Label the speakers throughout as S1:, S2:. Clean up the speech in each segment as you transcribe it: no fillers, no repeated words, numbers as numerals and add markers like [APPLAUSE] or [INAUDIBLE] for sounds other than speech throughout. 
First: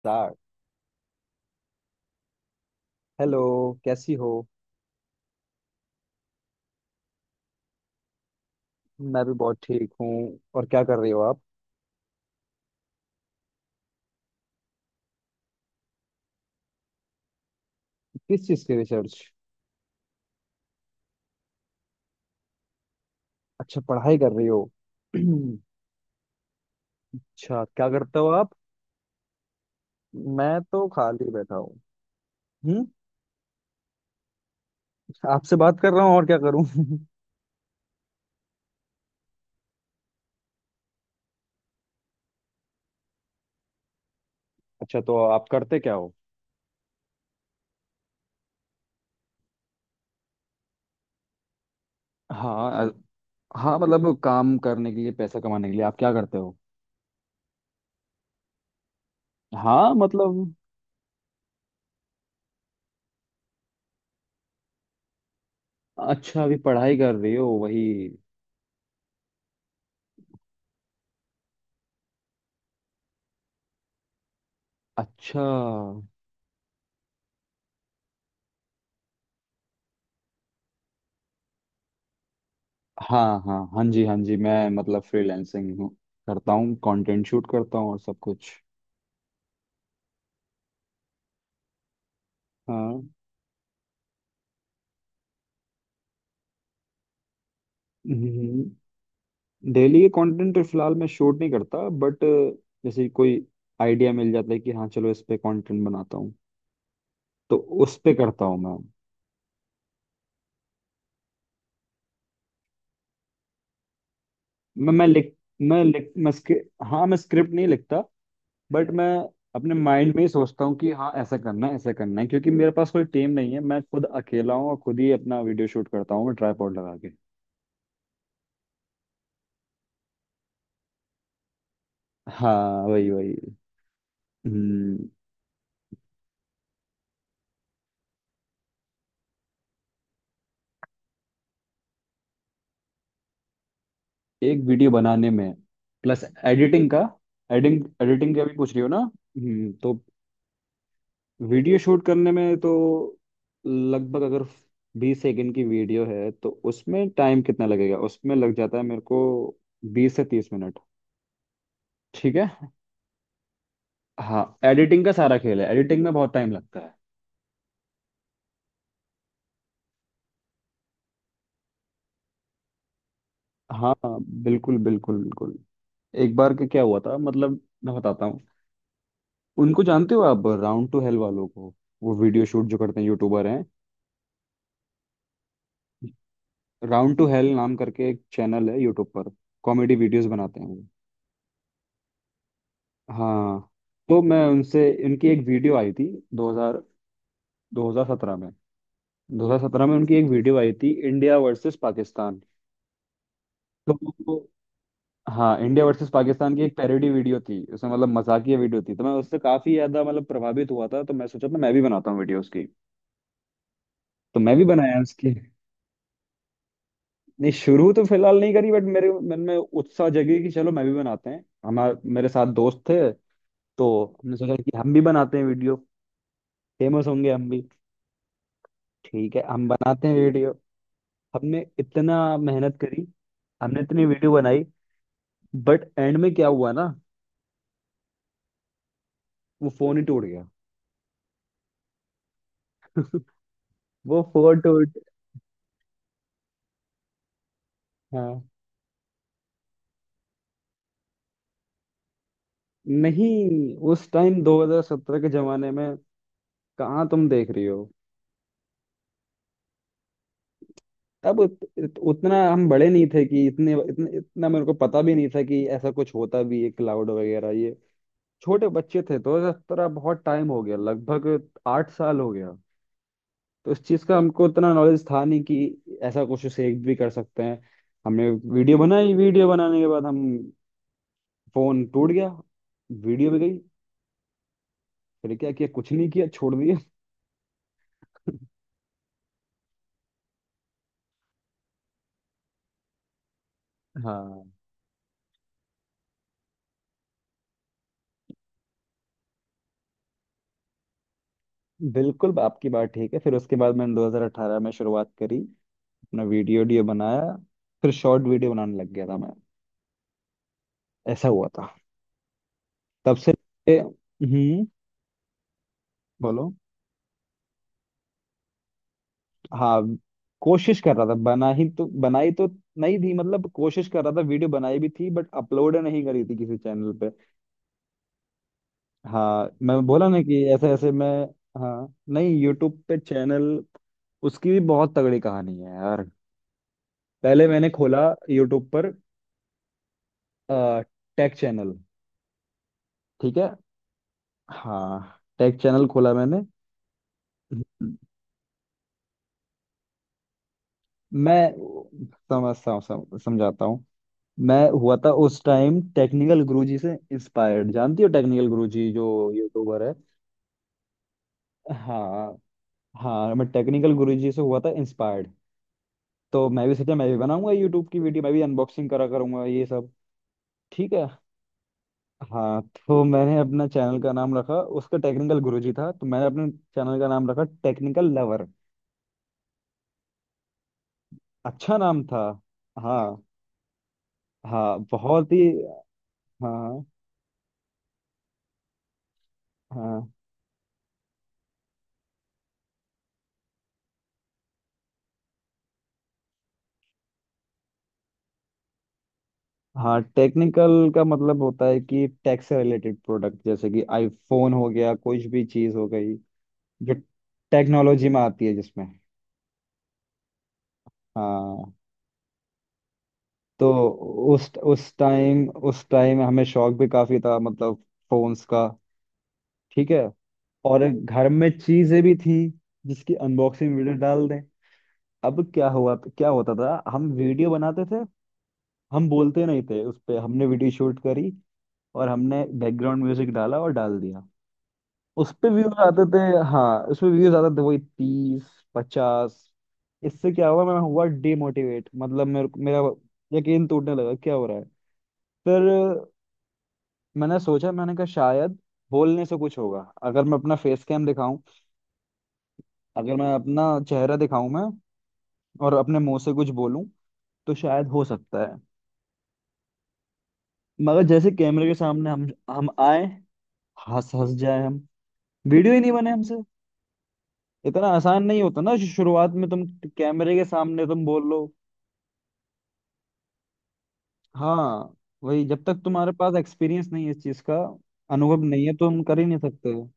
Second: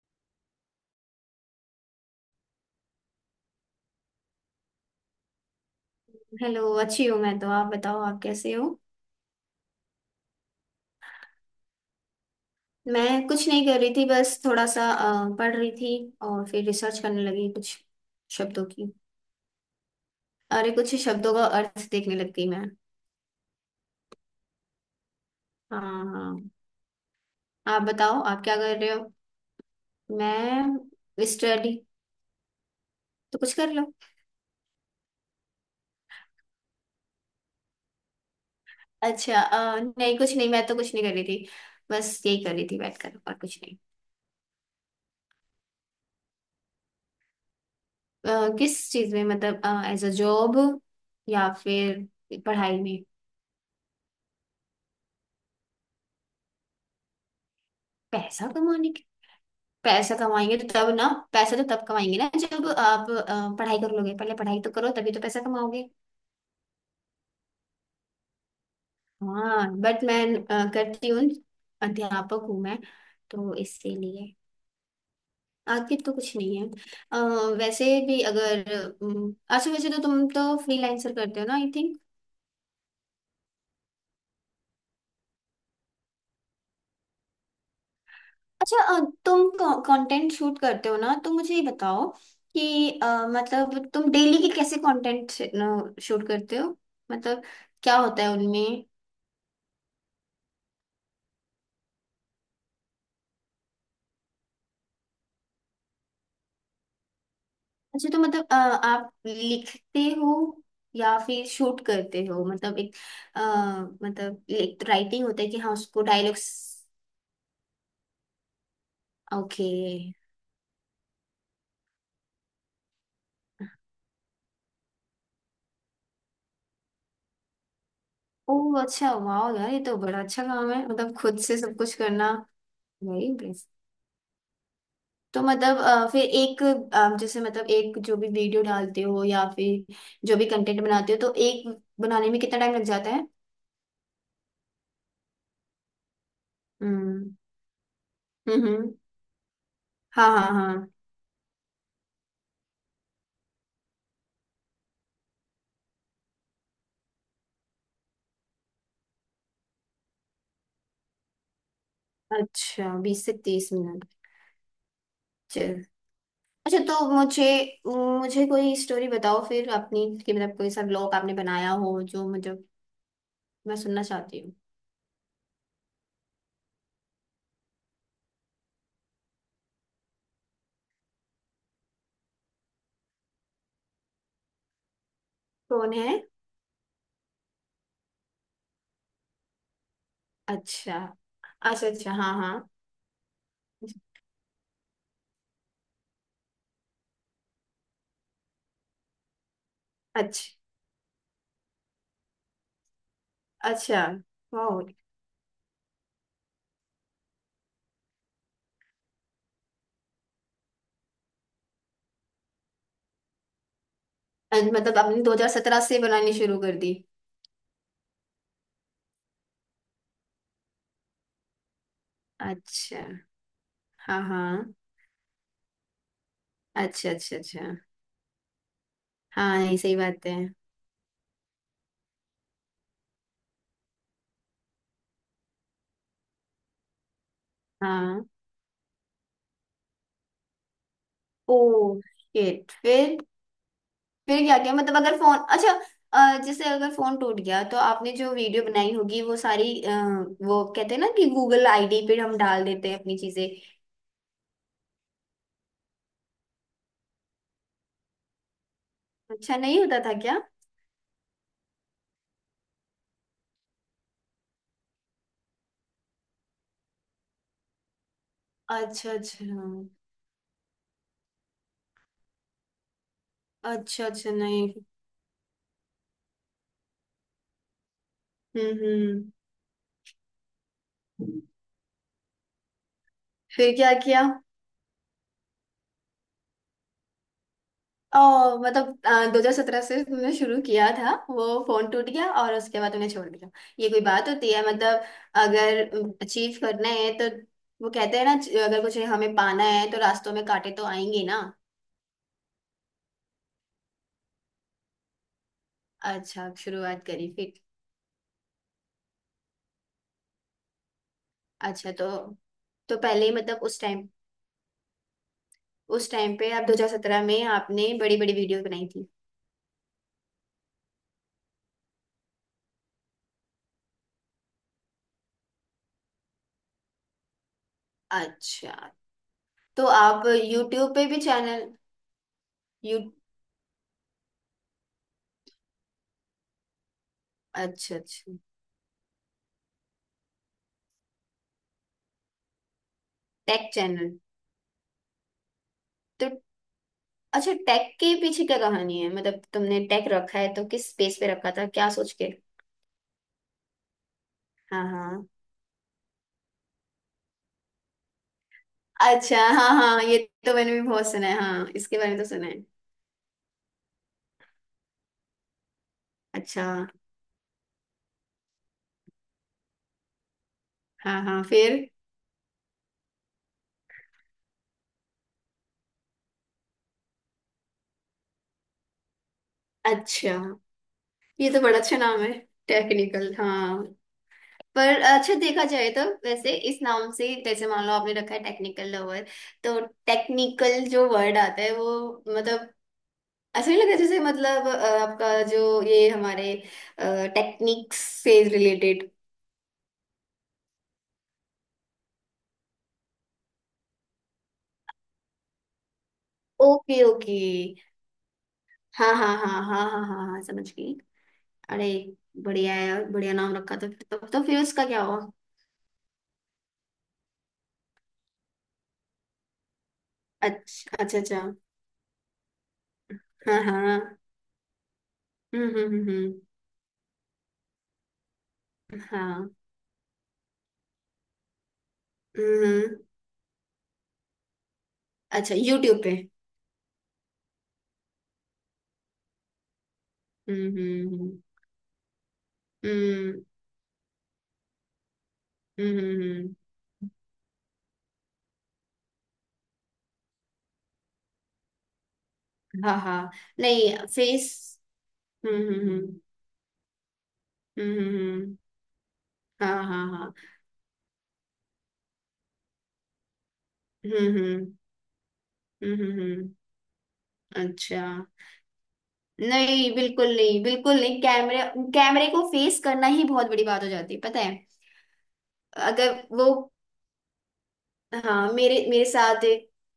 S1: Start. Hello. कैसी हो?
S2: Hello. अच्छी हूँ मैं तो। आप बताओ, आप कैसे हो?
S1: मैं भी बहुत ठीक हूँ। और क्या कर रही हो आप?
S2: मैं कुछ नहीं कर रही थी, बस थोड़ा सा पढ़ रही थी। और फिर रिसर्च करने लगी कुछ
S1: किस चीज़
S2: शब्दों
S1: की
S2: की।
S1: रिसर्च?
S2: अरे, कुछ शब्दों का अर्थ देखने लग गई मैं।
S1: अच्छा, पढ़ाई कर रही हो। [CLEARS THROAT] अच्छा।
S2: हाँ। हाँ।
S1: क्या
S2: आप
S1: करते
S2: बताओ,
S1: हो
S2: आप
S1: आप?
S2: क्या कर रहे हो?
S1: मैं तो
S2: मैं
S1: खाली बैठा
S2: स्टडी।
S1: हूँ। हम्म।
S2: तो कुछ कर लो।
S1: आपसे बात कर रहा हूँ और क्या करूँ? [LAUGHS]
S2: अच्छा। नहीं कुछ नहीं, मैं तो कुछ नहीं कर रही थी, बस यही कर रही थी बैठकर, और कुछ नहीं।
S1: अच्छा, तो आप करते क्या हो?
S2: अ, किस चीज में मतलब? एज अ जॉब या फिर
S1: हाँ।
S2: पढ़ाई में?
S1: हाँ, मतलब काम करने के लिए, पैसा कमाने के लिए आप क्या करते हो?
S2: पैसा कमाने।
S1: हाँ,
S2: पैसा
S1: मतलब।
S2: कमाएंगे तो तब ना। पैसा तो तब कमाएंगे ना, जब आप पढ़ाई कर लोगे। पहले पढ़ाई तो करो, तभी तो पैसा कमाओगे।
S1: अच्छा, अभी पढ़ाई कर रही हो वही।
S2: हाँ बट मैं करती हूँ। अध्यापक हूँ मैं, तो इसीलिए
S1: अच्छा।
S2: आगे तो कुछ नहीं है। अ, वैसे भी अगर, अच्छा वैसे तो तुम तो फ्रीलांसर करते हो ना, आई थिंक।
S1: हाँ हाँ हाँ जी, हाँ जी। मैं मतलब फ्रीलैंसिंग हूँ, करता हूँ, कंटेंट शूट करता हूँ और सब कुछ।
S2: अच्छा। तुम कंटेंट शूट करते हो ना, तो मुझे ये बताओ कि
S1: हाँ।
S2: मतलब तुम डेली के कैसे कंटेंट शूट करते हो? मतलब क्या होता है उनमें?
S1: डेली के कंटेंट तो फिलहाल मैं शूट नहीं करता, बट जैसे कोई आइडिया मिल जाता है कि हाँ चलो इस पे कंटेंट बनाता हूँ, तो उस
S2: अच्छा
S1: पे
S2: तो
S1: करता
S2: मतलब
S1: हूँ मैं।
S2: आप लिखते हो या फिर शूट करते हो? मतलब एक अ, मतलब एक
S1: मैं
S2: राइटिंग
S1: लिख
S2: होता है कि हाँ
S1: मैं
S2: उसको
S1: लिख मैं
S2: डायलॉग्स।
S1: स्क्रिप्ट हाँ, मैं स्क्रिप्ट नहीं लिखता, बट मैं
S2: ओके।
S1: अपने माइंड में ही सोचता हूँ कि हाँ ऐसा करना है, ऐसा करना है, क्योंकि मेरे पास कोई टीम नहीं है, मैं खुद अकेला हूँ और खुद ही अपना वीडियो शूट करता हूँ मैं, ट्राईपॉड लगा के।
S2: ओ अच्छा, वाह यार, ये तो बड़ा अच्छा काम है, मतलब खुद से सब कुछ करना।
S1: हाँ, वही
S2: वेरी
S1: वही।
S2: इंप्रेस।
S1: हम्म।
S2: तो मतलब फिर एक जैसे मतलब एक जो भी वीडियो डालते हो या फिर जो भी कंटेंट बनाते हो तो एक बनाने में कितना टाइम लग जाता है?
S1: एक वीडियो बनाने में, प्लस एडिटिंग का।
S2: हम्म
S1: एडिटिंग एडिटिंग का भी
S2: हम्म
S1: पूछ रही हो
S2: हम्म।
S1: ना? हम्म, तो
S2: हाँ हाँ हाँ।
S1: वीडियो शूट करने में तो लगभग, अगर 20 सेकंड की वीडियो है तो उसमें टाइम कितना लगेगा, उसमें लग जाता है मेरे को 20 से 30 मिनट। ठीक है।
S2: अच्छा, बीस से तीस मिनट।
S1: हाँ। एडिटिंग का सारा खेल है, एडिटिंग में बहुत टाइम
S2: अच्छा
S1: लगता है।
S2: तो मुझे मुझे कोई स्टोरी बताओ फिर अपनी, कि मतलब कोई सा ब्लॉग आपने बनाया हो जो मुझे, मैं
S1: हाँ
S2: सुनना
S1: हाँ,
S2: चाहती हूँ।
S1: बिल्कुल बिल्कुल बिल्कुल। एक बार का क्या हुआ था मतलब, मैं बताता हूँ। उनको जानते हो आप, राउंड टू हेल वालों को? वो वीडियो शूट जो करते हैं, यूट्यूबर हैं।
S2: कौन है?
S1: राउंड टू हेल नाम करके एक चैनल है यूट्यूब पर। कॉमेडी वीडियोस बनाते हैं वो।
S2: अच्छा अच्छा अच्छा। हाँ हाँ।
S1: हाँ, तो मैं उनसे उनकी एक वीडियो आई थी 2000 2017 में। 2017 में उनकी एक
S2: अच्छा
S1: वीडियो आई थी, इंडिया वर्सेस पाकिस्तान। तो
S2: अच्छा।
S1: वो-
S2: वाह।
S1: हाँ, इंडिया वर्सेस पाकिस्तान की एक पैरोडी वीडियो थी उसमें, मतलब मजाकिया वीडियो थी, तो मैं उससे काफी ज्यादा मतलब प्रभावित हुआ था। तो मैं सोचा था मैं भी बनाता हूँ वीडियो उसकी, तो मैं भी
S2: मतलब
S1: बनाया
S2: आपने
S1: उसकी।
S2: 2017 से बनानी शुरू कर दी?
S1: नहीं, शुरू तो फिलहाल नहीं करी, बट मेरे मन में उत्साह जगी कि चलो मैं भी बनाते हैं, हमारे मेरे साथ दोस्त थे,
S2: अच्छा।
S1: तो
S2: हाँ
S1: हमने सोचा
S2: हाँ।
S1: कि हम भी बनाते हैं वीडियो, फेमस
S2: अच्छा
S1: होंगे
S2: अच्छा
S1: हम भी।
S2: अच्छा।
S1: ठीक है,
S2: हाँ,
S1: हम
S2: ये सही
S1: बनाते हैं
S2: बात है।
S1: वीडियो। हमने इतना मेहनत करी, हमने इतनी वीडियो बनाई, बट एंड में क्या हुआ ना,
S2: हाँ।
S1: वो फोन ही टूट गया।
S2: Oh shit. फिर?
S1: [LAUGHS] वो
S2: फिर क्या
S1: फोन
S2: किया मतलब
S1: टूट।
S2: अगर फोन अच्छा, जैसे अगर फोन टूट गया तो आपने जो
S1: हाँ,
S2: वीडियो बनाई होगी वो सारी वो कहते हैं ना कि गूगल आईडी पे हम डाल देते हैं अपनी चीजें।
S1: नहीं, उस टाइम 2017 के जमाने में कहाँ? तुम देख रही हो?
S2: अच्छा, नहीं होता था क्या?
S1: तब उतना हम बड़े नहीं थे कि इतने इतने इतना मेरे को पता भी नहीं था कि ऐसा कुछ होता भी है, क्लाउड वगैरह ये। छोटे बच्चे
S2: अच्छा
S1: थे,
S2: अच्छा
S1: 2017 बहुत टाइम हो गया, लगभग 8 साल हो गया। तो इस चीज
S2: अच्छा।
S1: का
S2: अच्छा
S1: हमको
S2: नहीं।
S1: इतना नॉलेज था नहीं कि ऐसा कुछ सेव भी कर सकते हैं। हमने वीडियो बनाई,
S2: हम्म
S1: वीडियो बनाने के बाद हम,
S2: हम्म।
S1: फोन टूट गया, वीडियो भी गई।
S2: फिर क्या किया?
S1: फिर क्या किया? कुछ नहीं किया, छोड़ दिया।
S2: ओ। मतलब दो हजार सत्रह से तुमने शुरू किया था, वो फोन टूट गया और उसके बाद तुमने छोड़ दिया? ये कोई बात
S1: हाँ,
S2: होती है मतलब? अगर अचीव करना है तो, वो कहते हैं ना, अगर कुछ हमें पाना है तो रास्तों में कांटे तो आएंगे ना।
S1: बिल्कुल आपकी बात ठीक है। फिर उसके बाद मैंने 2018 में शुरुआत करी। अपना
S2: अच्छा, आप
S1: वीडियो वीडियो
S2: शुरुआत करी
S1: बनाया,
S2: फिर।
S1: फिर शॉर्ट वीडियो बनाने लग गया था मैं, ऐसा हुआ था।
S2: अच्छा तो
S1: तब
S2: पहले
S1: से।
S2: ही मतलब उस टाइम,
S1: हम्म।
S2: उस टाइम पे
S1: बोलो।
S2: आप 2017 में आपने बड़ी बड़ी वीडियो बनाई थी?
S1: हाँ, कोशिश कर रहा था, बना ही तो बनाई तो नहीं थी, मतलब कोशिश कर रहा था, वीडियो बनाई भी थी बट अपलोड नहीं करी थी किसी चैनल पे।
S2: अच्छा
S1: हाँ, मैं
S2: तो
S1: बोला ना
S2: आप
S1: कि ऐसे ऐसे
S2: यूट्यूब पे
S1: मैं।
S2: भी चैनल?
S1: हाँ, नहीं, यूट्यूब पे
S2: यू,
S1: चैनल। उसकी भी बहुत तगड़ी कहानी है यार। पहले मैंने
S2: अच्छा
S1: खोला
S2: अच्छा।
S1: यूट्यूब पर टेक चैनल। ठीक है।
S2: Tech channel.
S1: हाँ, टेक चैनल खोला
S2: तो,
S1: मैंने।
S2: अच्छा, टेक के पीछे क्या कहानी है, मतलब तुमने टेक रखा है तो किस स्पेस पे
S1: मैं
S2: रखा था क्या सोच के?
S1: समझाता हूँ। मैं
S2: हाँ
S1: हुआ था
S2: हाँ।
S1: उस टाइम टेक्निकल गुरुजी से इंस्पायर्ड, जानती हो टेक्निकल गुरुजी जो
S2: अच्छा हाँ
S1: यूट्यूबर है?
S2: हाँ ये, तो मैंने भी बहुत सुना है हाँ, इसके बारे में तो
S1: हाँ
S2: सुना है।
S1: हाँ। मैं टेक्निकल गुरुजी से हुआ था इंस्पायर्ड, तो
S2: अच्छा।
S1: मैं भी सोचा मैं भी बनाऊंगा यूट्यूब की वीडियो, मैं भी अनबॉक्सिंग करा करूंगा ये सब। ठीक है।
S2: हाँ हाँ फिर।
S1: हाँ, तो मैंने अपना चैनल का नाम रखा, उसका टेक्निकल गुरुजी था तो मैंने अपने चैनल का नाम रखा टेक्निकल लवर।
S2: अच्छा, ये तो
S1: अच्छा
S2: बड़ा अच्छा
S1: नाम
S2: नाम
S1: था।
S2: है।
S1: हाँ
S2: टेक्निकल हाँ।
S1: हाँ,
S2: पर
S1: बहुत
S2: अच्छा,
S1: ही।
S2: देखा जाए तो वैसे इस
S1: हाँ
S2: नाम से, जैसे मान लो आपने रखा है टेक्निकल लवर, तो
S1: हाँ
S2: टेक्निकल जो वर्ड आता है वो, मतलब ऐसा नहीं लगता, जैसे मतलब आपका जो ये हमारे टेक्निक्स से रिलेटेड?
S1: हाँ, टेक्निकल का मतलब होता है कि टेक से रिलेटेड प्रोडक्ट, जैसे कि आईफोन हो गया, कुछ भी चीज हो गई जो
S2: ओके ओके।
S1: टेक्नोलॉजी में आती है, जिसमें।
S2: हाँ हाँ हाँ हाँ हाँ हाँ हाँ हाँ, समझ गई।
S1: हाँ,
S2: अरे, बढ़िया है यार, बढ़िया नाम
S1: तो
S2: रखा। तो फिर तो
S1: उस
S2: फिर उसका
S1: उस
S2: क्या हुआ?
S1: टाइम उस टाइम हमें शौक भी काफी था, मतलब फोन्स का। ठीक है। और
S2: अच्छा अच्छा
S1: घर
S2: अच्छा।
S1: में चीजें भी थी जिसकी
S2: हाँ
S1: अनबॉक्सिंग
S2: हाँ।
S1: वीडियो डाल दें। अब क्या
S2: हम्म हम्म
S1: हुआ,
S2: हम्म
S1: क्या
S2: हम्म,
S1: होता था, हम वीडियो बनाते थे। हम बोलते
S2: हाँ।
S1: नहीं थे उस पे, हमने वीडियो शूट करी और हमने
S2: हम्म।
S1: बैकग्राउंड म्यूजिक डाला और डाल दिया। उस पे
S2: अच्छा,
S1: व्यूज
S2: यूट्यूब
S1: आते
S2: पे?
S1: थे। हाँ, उस पे व्यूज आते थे वही, 30, 50। इससे क्या हुआ,
S2: हम्म
S1: मैं हुआ
S2: हम्म हम्म
S1: डिमोटिवेट, मतलब मेरा
S2: हम्म।
S1: यकीन टूटने लगा, क्या हो रहा है। फिर
S2: हम्म हम्म, हम्म,
S1: मैंने सोचा, मैंने कहा शायद बोलने से कुछ होगा, अगर मैं अपना फेस कैम दिखाऊं,
S2: हाँ
S1: अगर
S2: हाँ।
S1: मैं अपना
S2: नहीं
S1: चेहरा दिखाऊं मैं,
S2: फेस। हम्म
S1: और अपने मुंह
S2: हम्म
S1: से कुछ बोलूं, तो शायद
S2: हम्म
S1: हो
S2: हम्म हम्म,
S1: सकता है।
S2: हम्म, हाँ हाँ हाँ।
S1: मगर जैसे कैमरे के सामने हम आए, हंस
S2: हम्म
S1: हंस जाए
S2: हम्म
S1: हम, वीडियो ही नहीं बने हमसे।
S2: हम्म।
S1: इतना
S2: अच्छा,
S1: आसान नहीं होता ना शुरुआत में तुम,
S2: नहीं बिल्कुल
S1: कैमरे के
S2: नहीं,
S1: सामने
S2: बिल्कुल
S1: तुम
S2: नहीं।
S1: बोल लो।
S2: कैमरे, कैमरे को फेस करना ही बहुत बड़ी बात हो जाती है, पता है?
S1: हाँ, वही, जब तक तुम्हारे
S2: अगर
S1: पास
S2: वो,
S1: एक्सपीरियंस नहीं है इस चीज का, अनुभव
S2: हाँ
S1: नहीं है
S2: मेरे
S1: तो हम
S2: मेरे
S1: कर ही नहीं
S2: साथ,
S1: सकते हो।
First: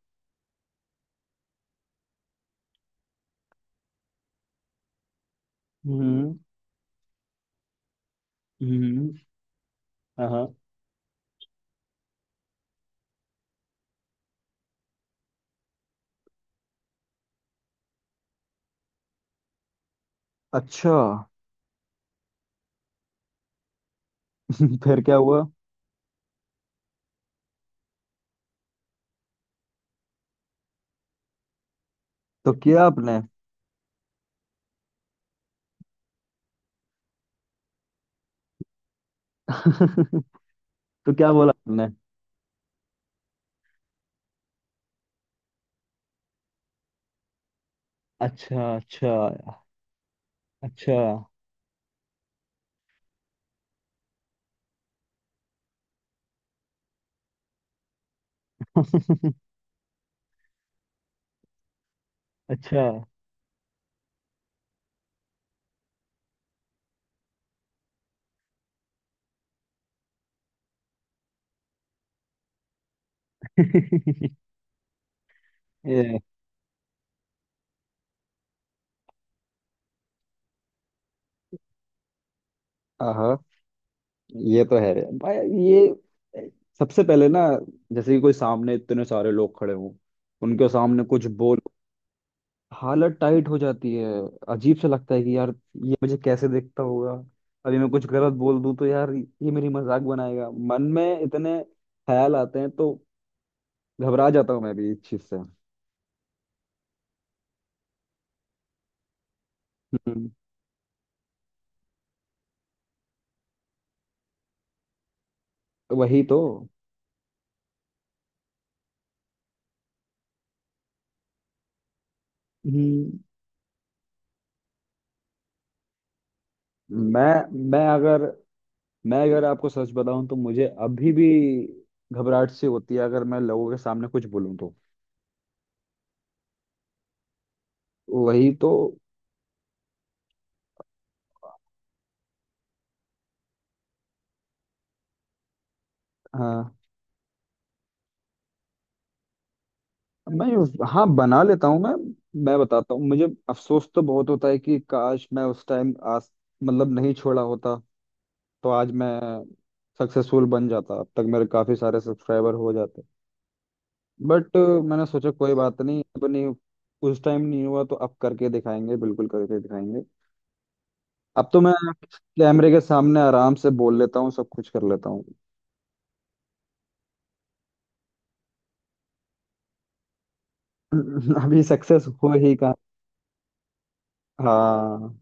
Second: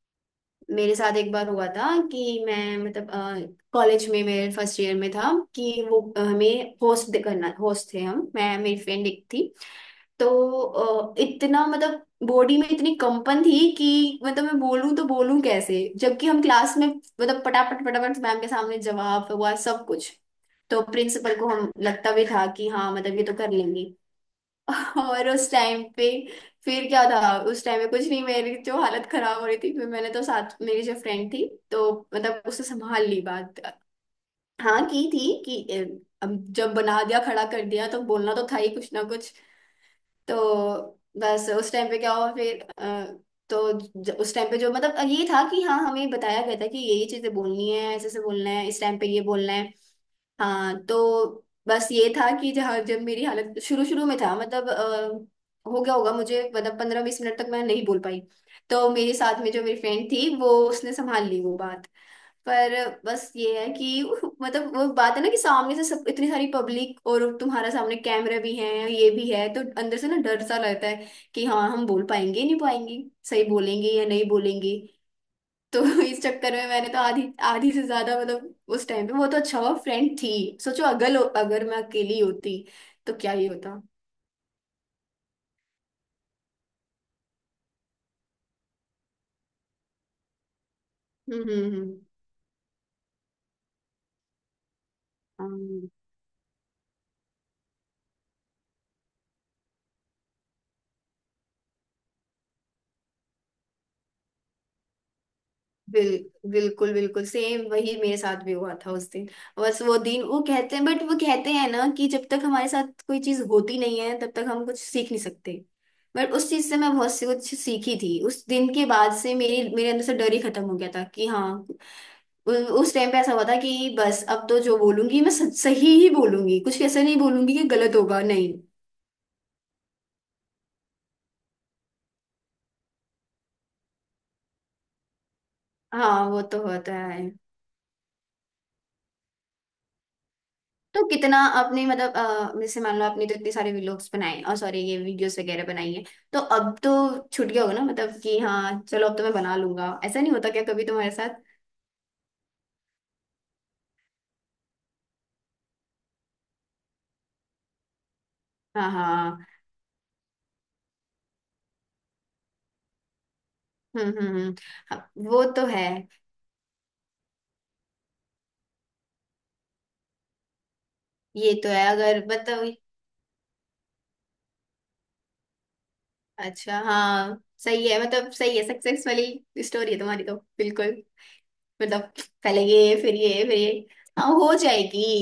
S2: मेरे साथ एक बार हुआ था कि मैं मतलब कॉलेज में मेरे फर्स्ट ईयर में था कि वो
S1: हम्म
S2: हमें होस्ट करना, होस्ट थे हम, मैं मेरी फ्रेंड
S1: हम्म।
S2: एक थी।
S1: हाँ
S2: तो
S1: हाँ।
S2: इतना मतलब बॉडी में इतनी कंपन थी कि मतलब मैं बोलूं तो बोलूं कैसे, जबकि हम क्लास में मतलब पटापट पटापट मैम के सामने जवाब हुआ सब कुछ। तो
S1: अच्छा।
S2: प्रिंसिपल को हम लगता भी था कि हाँ, मतलब ये तो कर लेंगी।
S1: [LAUGHS]
S2: [LAUGHS]
S1: फिर क्या
S2: और
S1: हुआ?
S2: उस टाइम पे फिर क्या था उस टाइम में, कुछ नहीं, मेरी जो हालत खराब हो रही थी, फिर मैंने तो साथ मेरी जो फ्रेंड थी तो मतलब
S1: तो
S2: उससे
S1: किया
S2: संभाल
S1: आपने?
S2: ली बात। हाँ की थी कि अब जब बना दिया, खड़ा कर दिया, तो बोलना तो था ही कुछ ना कुछ।
S1: [LAUGHS]
S2: तो
S1: तो क्या
S2: बस
S1: बोला
S2: उस
S1: आपने?
S2: टाइम पे क्या हुआ फिर तो उस टाइम पे जो मतलब ये था कि हाँ, हमें बताया गया था कि ये चीजें बोलनी है, ऐसे ऐसे बोलना है,
S1: अच्छा
S2: इस टाइम पे
S1: अच्छा
S2: ये बोलना है। हाँ
S1: अच्छा।
S2: तो बस ये था कि जहाँ जब मेरी हालत शुरू शुरू में था मतलब हो गया होगा मुझे मतलब पंद्रह बीस मिनट तक मैं नहीं बोल पाई। तो मेरे साथ
S1: [LAUGHS]
S2: में जो मेरी फ्रेंड थी वो उसने संभाल ली वो बात।
S1: अच्छा।
S2: पर बस ये है कि [LAUGHS] मतलब वो बात है ना कि सामने से सब इतनी सारी पब्लिक और तुम्हारा सामने कैमरा भी है ये भी है, तो अंदर से ना डर सा लगता है कि हाँ हम बोल पाएंगे नहीं पाएंगे, सही बोलेंगे या नहीं
S1: [LAUGHS]
S2: बोलेंगे। तो [LAUGHS]
S1: ये,
S2: इस चक्कर में मैंने तो आधी, आधी से ज्यादा मतलब उस टाइम पे, वो तो अच्छा हुआ फ्रेंड थी। सोचो अगर अगर मैं अकेली होती तो क्या
S1: हाँ,
S2: ही होता।
S1: ये तो है भाई। ये सबसे पहले ना, जैसे कि कोई सामने इतने सारे लोग खड़े हों, उनके सामने कुछ बोल,
S2: हम्म।
S1: हालत टाइट हो जाती है। अजीब सा लगता है कि यार,
S2: हाँ,
S1: ये मुझे कैसे देखता होगा, अभी मैं कुछ गलत बोल दूं तो यार ये मेरी मजाक बनाएगा, मन में इतने ख्याल आते हैं, तो घबरा जाता हूँ मैं भी इस चीज से।
S2: बिल्कुल बिल्कुल, सेम वही मेरे साथ भी हुआ था उस दिन। बस वो दिन
S1: हम्म,
S2: वो कहते हैं बट, वो कहते हैं ना कि जब तक हमारे साथ कोई चीज होती नहीं है तब तक हम कुछ सीख नहीं सकते।
S1: वही
S2: बट
S1: तो।
S2: उस चीज से मैं बहुत सी कुछ सीखी थी, उस दिन के बाद से मेरी मेरे अंदर से डर ही खत्म हो गया था कि हाँ, उ- उस टाइम पे
S1: हम्म।
S2: ऐसा हुआ था कि बस अब तो जो बोलूंगी मैं सही ही बोलूंगी, कुछ ऐसा नहीं बोलूंगी कि
S1: मैं मैं
S2: गलत होगा
S1: अगर
S2: नहीं।
S1: मैं अगर आपको सच बताऊं तो मुझे अभी भी घबराहट सी होती है, अगर मैं लोगों के सामने कुछ बोलूं तो।
S2: हाँ वो तो होता है।
S1: वही तो।
S2: तो कितना आपने मतलब जैसे मान लो आपने तो इतने सारे व्लॉग्स बनाए और सॉरी ये वीडियोस वगैरह बनाई है, तो
S1: हाँ,
S2: अब तो छूट गया होगा ना मतलब कि हाँ चलो अब तो मैं बना लूंगा, ऐसा नहीं
S1: मैं
S2: होता क्या कभी
S1: हाँ
S2: तुम्हारे
S1: बना
S2: साथ?
S1: लेता हूँ मैं। मैं बताता हूँ, मुझे अफसोस तो बहुत होता है कि काश मैं उस टाइम आज, मतलब नहीं छोड़ा होता, तो
S2: हाँ
S1: आज मैं
S2: हाँ।
S1: सक्सेसफुल बन जाता, अब तक मेरे काफी सारे सब्सक्राइबर हो जाते।
S2: हम्म हम्म
S1: बट
S2: हम्म,
S1: मैंने
S2: हाँ,
S1: सोचा
S2: वो
S1: कोई
S2: तो
S1: बात
S2: है।
S1: नहीं, अब नहीं, उस टाइम नहीं हुआ तो अब करके दिखाएंगे, बिल्कुल करके दिखाएंगे। अब
S2: ये
S1: तो
S2: तो
S1: मैं
S2: है अगर मतलब,
S1: कैमरे के सामने आराम से बोल लेता हूँ, सब कुछ कर लेता हूँ।
S2: अच्छा हाँ, सही है मतलब, सही है, सक्सेस वाली स्टोरी है तुम्हारी तो बिल्कुल।
S1: [LAUGHS] अभी सक्सेस
S2: मतलब
S1: हो ही
S2: पहले
S1: कहा?
S2: ये फिर ये फिर ये। हाँ हो जाएगी।
S1: हाँ,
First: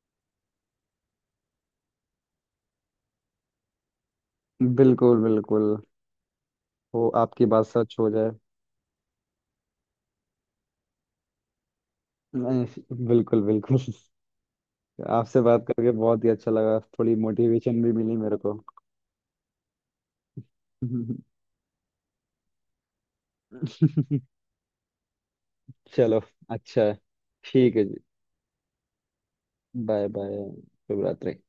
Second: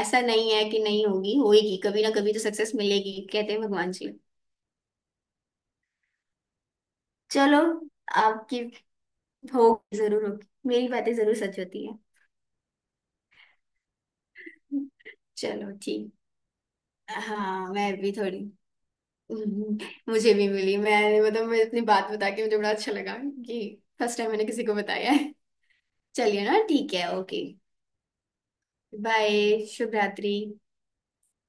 S2: ऐसा नहीं है कि नहीं होगी, होएगी, कभी ना कभी तो सक्सेस मिलेगी, कहते हैं भगवान जी।
S1: बिल्कुल बिल्कुल, वो आपकी
S2: चलो,
S1: बात सच हो जाए।
S2: आपकी, होगी जरूर होगी, मेरी बातें जरूर सच होती है।
S1: नहीं, बिल्कुल बिल्कुल। आपसे बात
S2: चलो
S1: करके
S2: ठीक।
S1: बहुत ही अच्छा लगा, थोड़ी
S2: हाँ,
S1: मोटिवेशन भी
S2: मैं भी
S1: मिली मेरे
S2: थोड़ी
S1: को।
S2: [LAUGHS] हम्म, मुझे भी मिली। मैंने
S1: [LAUGHS]
S2: मतलब मैं अपनी बात बता के मुझे बड़ा अच्छा लगा कि फर्स्ट टाइम मैंने किसी को बताया है।
S1: चलो,
S2: चलिए ना
S1: अच्छा
S2: ठीक
S1: है।
S2: है, ओके।
S1: ठीक है जी।
S2: बाय, शुभ
S1: बाय
S2: रात्रि।
S1: बाय। शुभ रात्रि।